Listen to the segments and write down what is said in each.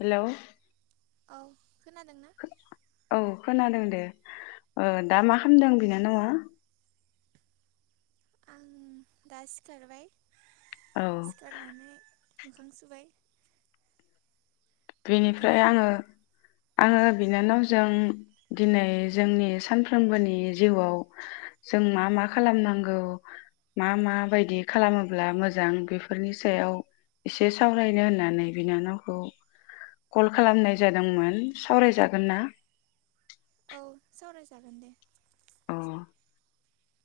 Hello औ खोनादोंना औ खोनादों दे। ओ दा मा खामदों बिनानावा? आं दा सिखारबाय औ सिखारनानै मोखां सुबाय बेनिफ्राय नोंथाङा आङो आङो बिनानाव जों दिनै जोंनि सानफ्रोमबोनि जिउआव जों मा मा खालामनांगौ मा मा बायदि खालामोब्ला मोजां बेफोरनि सायाव एसे सावरायनो होननानै बिनानावखौ कल खालामनाय जादोंमोन सावराय जागोन ना? औ सावरायजागोन दे अ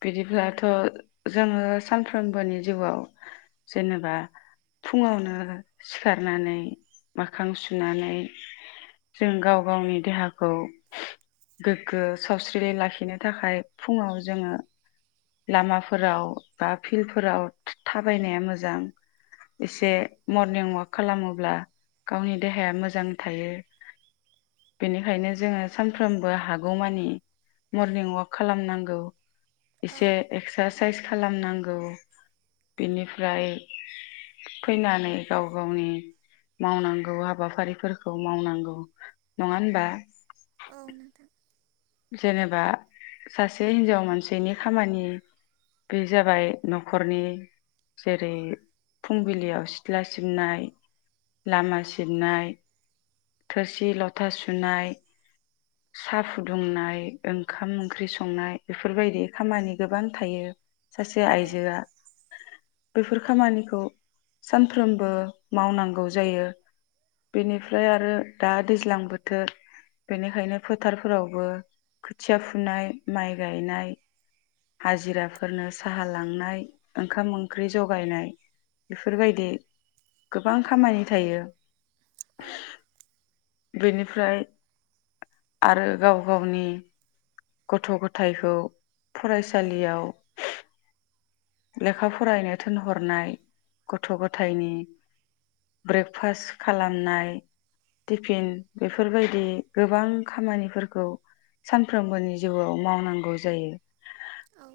बिदिब्लाथ जोङो सानफ्रोमबोनि जिउआव जेनेबा फुङावनो सिखारनानै मोखां सुनानै जों गाव गावनि देहाखौ गोग्गो सावस्रि लाखिनो थाखाय फुङाव जोङो लामाफोराव बा फिल्डफोराव थाबायनाया मोजां औ एसे मरनिं अवाक खालामोब्ला गावनि देहाया मोजां थायो। बेनिखायनो जोङो सानफ्रोमबो हागौमानि मरनिं अवाक खालामनांगौ औ इसे एक्सास साइस खालामनांगौ बिनिफ्राय फैनानै गाव गावनि मावनांगौ हाबाफारिफोरखौ मावनांगौ नङा होनबा। औ नोंथां जेनेबा सासे हिन्जाव मानसिनि खामानि बे जाबाय नखरनि जेरै फुंबिलियाव सिथ्ला सिबनाय लामा सिबनाय थोरसि लथा सुनाय सा फुदुंनाय ओंखाम ओंख्रि संनाय बेफोरबायदि खामानि गोबां थायो सासे औ आइजोआ बेफोर खामानिखौ सानफ्रोमबो मावनांगौ जायो बेनिफ्राय आरो दा दैज्लां बोथोर बेनिखायनो फोथारफोरावबो खोथिया फुनाय माइ गायनाय हाजिराफोरनो साहा लांनाय ओंखाम ओंख्रि जगायनाय बेफोरबायदि गोबां खामानि थायो औ बेनिफ्राय आरो गाव गावनि गथ गथायखौ फरायसालियाव लेखा फरायनो थोनहरनाय गथ गथायनि ब्रेकफास्ट खालामनाय टिफिन बेफोरबायदि गोबां खामानिफोरखौ सानफ्रोमबोनि जिउआव मावनांगौ जायो। औ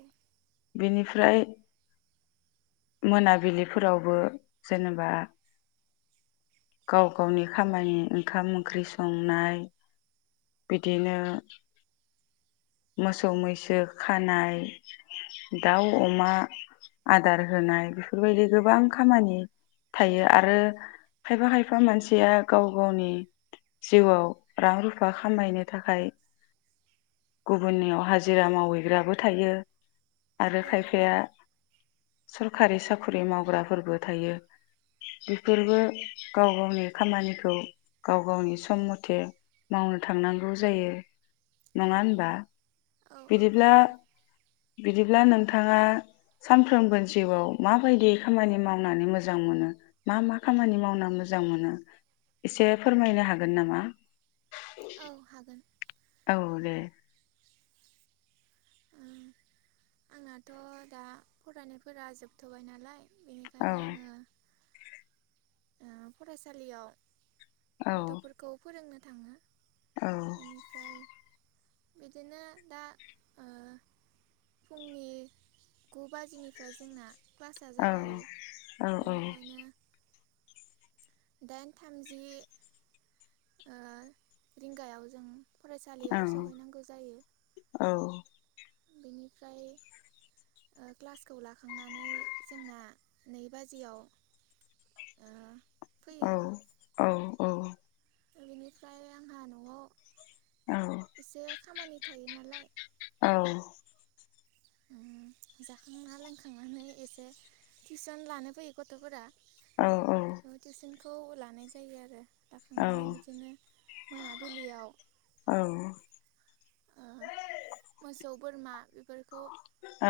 बेनिफ्राय मोनाबिलिफोरावबो जेनेबा गाव गावनि खामानि ओंखाम ओंख्रि संनाय बिदिनो मोसौ मैसो खानाय दाउ अमा आदार होनाय बेफोरबायदि गोबां खामानि थायो आरो खायफा खायफा मानसिया गाव गावनि जिउआव रां रुफा खामायनो थाखाय गुबुननियाव हाजिरा मावहैग्राबो थायो आरो खायफाया सरखारि साख्रि मावग्राफोरबो थायो बेफोरबो गाव गावनि खामानिखौ गाव गावनि सम मथे मावनो थांनांगौ जायो औ नङा होनब औ औ बिदिब्ला नंगौ बिदिब्ला नोंथाङा सानफ्रोमबो जिउआव माबायदि खामानि मावनानै मोजां मोनो मा-मा खामानि मावना मोजां मोनो एसे फोरमायनो हागोन नामा औ हागोन औ दे उम आंनाथ दा फरायनायफोरा जोबथबाय नालाय औ बेनिखायनो आङो ओ फरायसालियाव औ गथफोरखौ फोरोंनो थाङो औ बेनिफ्राय बिदिनो दा ओ फुंनि गु बाजिनिफ्राय जोंना क्लासआ औ जागायो औ बेनिखायनो दाइन थामजि ओ रिंगायाव जों औ फरायसालियाव सहैनांगौ जायो औ बेनिफ्राय ओ क्लासखौ लाखांनानै जोंना नै बाजियाव फैयो औ औ ओ बिनिफ्राय आंहा न'आव एसे औ खामानि थायो नालाय औ ओम जाखांना लोंखांनानै एसे टिउसन लानो फैयो गथ'फोरा। औ टिउस खौ लानाय जायो आरो लाखांनानै बिदिनो मोनाबिलियाव औ ओ मोसौ बोरमा बिफोरखौ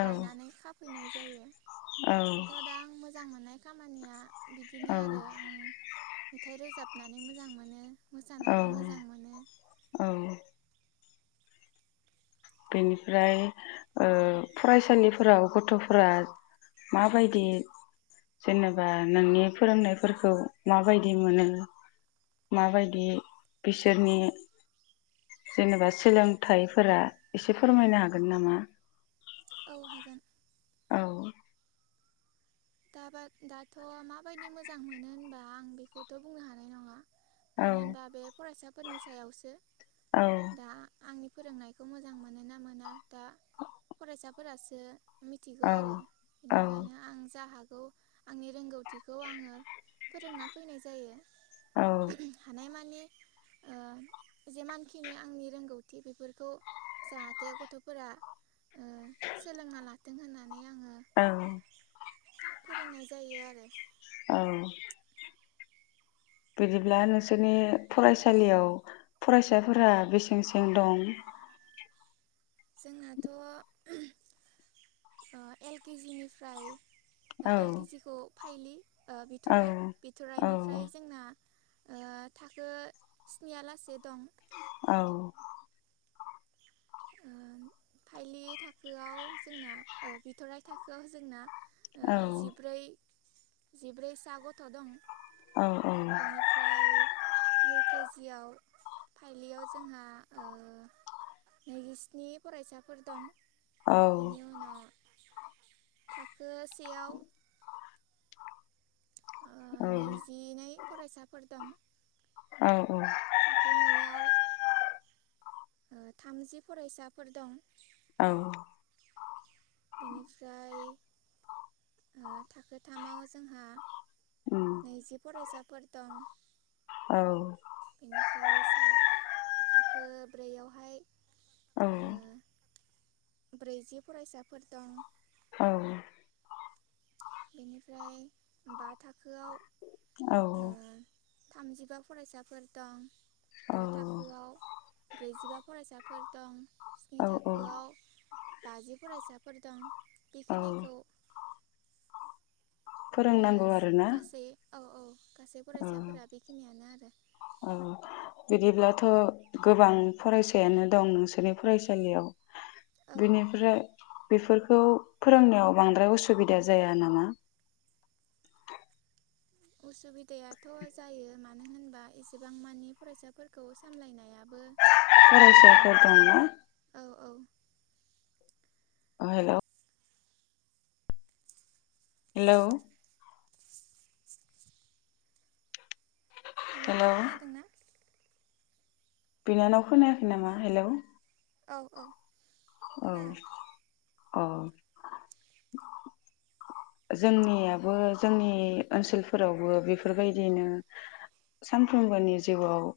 लायनानै खा फैनाय जायो दाथ' दा आं मोजां मोननाय खामानिया बिदिनो आरो आं मेथाइ रोजाबनानै मोजां मोनो। मोसानानै मोजां मोनो औ औ बेनिफ्राय ओ फरायसालिफोराव गथ'फोरा माबायदि जेनेबा नोंनि फोरोंनायफोरखौ माबायदि मोनो माबायदि बिसोरनि जेनेबा सोलोंथाइफोरा एसे फोरमायनो हागोन नामा? औ हागोन। औ दाबा दाथ' माबायदि मोजां मोनो होनबा आं बेखौथ' बुंनो हानाय नङा मानो औ होनबा बे फरायसाफोरनि सायावसो औ दा आंनि फोरोंनायखौ मोजां मोनो ना मोना दा फरायसाफोरासो मिथिगौ औ आरो औ बेनिखायनो आं जा हाख गौ आंनि रोंगौथिखौ आङो फोरोंना फैनाय जायो औ [unintelligible] हानाय मानि ओ जेमानखिनि आंनि रोंगौथि बेफोरखौ जाहाथे गथ'फोरा ओ सोलोंना लाथों होननानै आङो औ फोरोंनाय जायो आरो औ बिदिब्ला नोंसोरनि फरायसालियाव फरायसाफोरा बेसेंसें दं? जोंनाथ' ओ एल के जि निफ्राय दा औ एलकेजिखौ फाइलि ओ औ बिथ'राय औ बिथ'राइनिफ्राय जोंना ओ थाखो स्नि आ लासे दं। औ ओ फाइलि थाखोआव जोंना ओ बिथ'राइ थाखोआव जोंना ओ औ जिब्रै जिब्रैसा गथ' दं। औ बेनिफ्राय इउ केजिआव फाइलियाव जोंहा नैजिस्नि फरायसाफ फोर दं। बेनि उनाव थाखो सेयाव ओ नैजिनै फरायसाफोर दं। औ थाखो नैआव थामजि फरायसाफोर दं। औ बेनिफ्राय ओ थाखोथामाव जोंहा उम नैजि फरायसाफ फोर दं। औ बेनिफ्राय सा थाखो ब्रैआवहाय औ ब्रैजि फरायसाफोर दं। औ बेनिफ्राय बा थाखोआव औ औ थामजिबा फरायसाफोर दं। औ द' थाखोआव ब्रैजिबा फरायसाफोर दं। स्नि औ औ थाखोआव बाजि फरायसाफोर दं। औ बेखिनिखौ फोरोंनांगौ आरोना गासै औ औ गासै औ फरायसाफोरा बेखिनियानो आरो थ गोबां फरायसायानो दं नोंसोरनि फरायसालियाव आरो बेनिफ्राय बेफोरखौ फोरोंनायाव बांद्राय उसुबिदा जाया नामा उसुबिदायाथ जायो मानो होनबा एसेबां मानि फरायसाफोरखौ सामलायनायाबो ओ फरायसाफोर दङ औ औ ओ हेलौ हेलौ हेलौ खोनादों ना बिनानाव खोनायाखै नामा हेलौ औ औ औ खोनाबाय अ जोंनियाबो जोंनि ओनसोलफोरावबो बेफोरबायदिनो सानफ्रोमबोनि जिउआव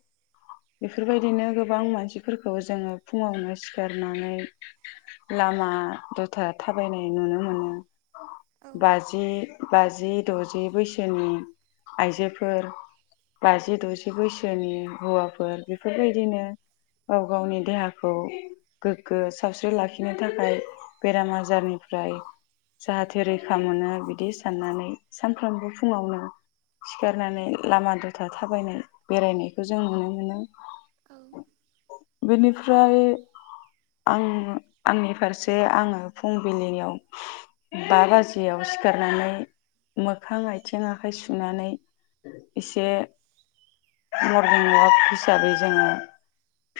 बेफोरबायदिनो गोबां मानसिफोरखौ जोङो फुङावनो सिखारनानै लामा दथा थाबायनाय नुनो मोनो औ बाजि बाजि दजि बैसोनि आइजोफोर बाजि दजि बैसोनि हौवाफोर बेफोरबायदिनो गाव गावनि देहाखौ गोग्गो सावस्रि लाखिनो थाखाय बेराम आजारनिफ्राय जाहाथे रै खा मोनो बिदि साननानै सानफ्रामबो फुङावनो सिखारनानै लामा दथा थाबायनाय बेरायनायखौ जों नुनो मोनो औ बेनिफ्राय आं आंनि फारसे आङो फुंबिलिनियाव बा बाजि याव सिखारनानै मोखां आथिं आखाइ सुनानै एसे मरनिं वाक हिसाबै जोङो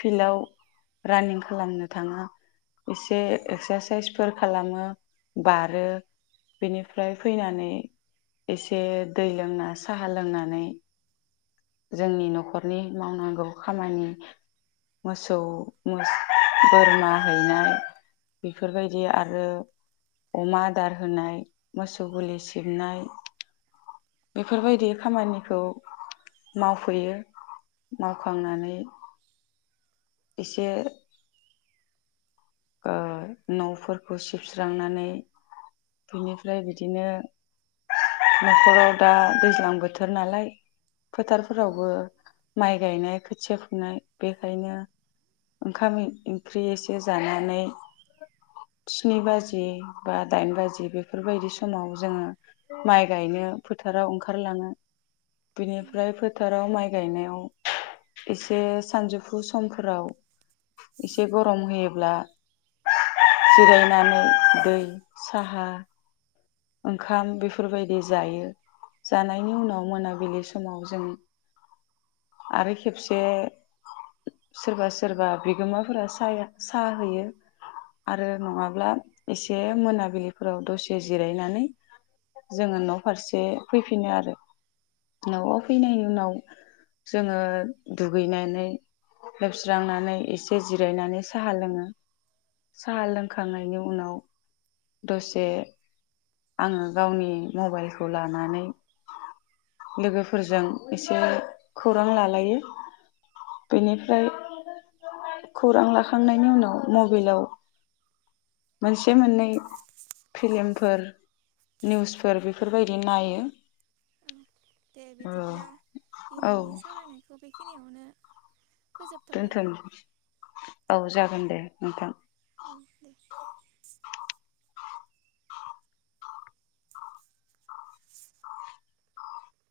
फिल्डआव रानिं खालामनो थाङो एसे औ एक्सारसाइसफोर खालामो बारो बेनिफ्राय फैनानै एसे दै लोंना साहा लोंनानै जोंनि नखरनि मावनांगौ खामानि मोसौ मोस बोरमा हैनाय बेफोरबायदि आरो अमा आदार होनाय मोसौ गुलि सिबनाय बेफोरबायदि खामानिखौ मावफैयो मावखांनानै एसे ओ नफोरखौ सिबस्रांनानै बिनिफ्राय बिदिनो नखराव दा दैज्लां बोथोर नालाय औ फोथारफोरावबो माइ गायनाय खोथिया फुनाय बेखायनो ओंखाम ए ओंख्रि एसे जाना नै स्नि बाजि बा दाइन बाजि बेफोरबायदि समाव जोङो माइ गायनो फोथाराव ओंखारलाङो उम। बिनिफ्राय फोथाराव माइ गायनायाव एसे सानजौफु समफोराव एसे गरम होयोब्ला जिरायनानै दै साहा ओंखाम बेफोरबायदि जायो जानायनि उनाव मोनाबिलि समाव जों आरो खेबसे सोरबा सोरबा बिगोमाफोरा सा-सा हैयो आरो नङाब्ला एसे मोनाबिलिफोराव दसे जिरायनानै जोङो न फारसे फैफिनो आरो नआव फैनायनि उनाव जोङो दुगैनानै लोबस्रांनानै एसे जिरायनानै साहा लोङो साहा लोंखांनायनि उनाव दसे आङो गावनि मबाइलखौ लानानै लोगोफोरजों एसे खौरां लालायो बेनिफ्राय खौरां लाखांनायनि उनाव मबिलाव मोनसे मोननै फिल्म फोर निउसफोर बेफोरबायदि नायो ओं दे बिदिब्ला औ दिनैनि सावरायनायखौ बे खिनियावनो दोनथनिसै औ जागोन दे नोंथां औ दे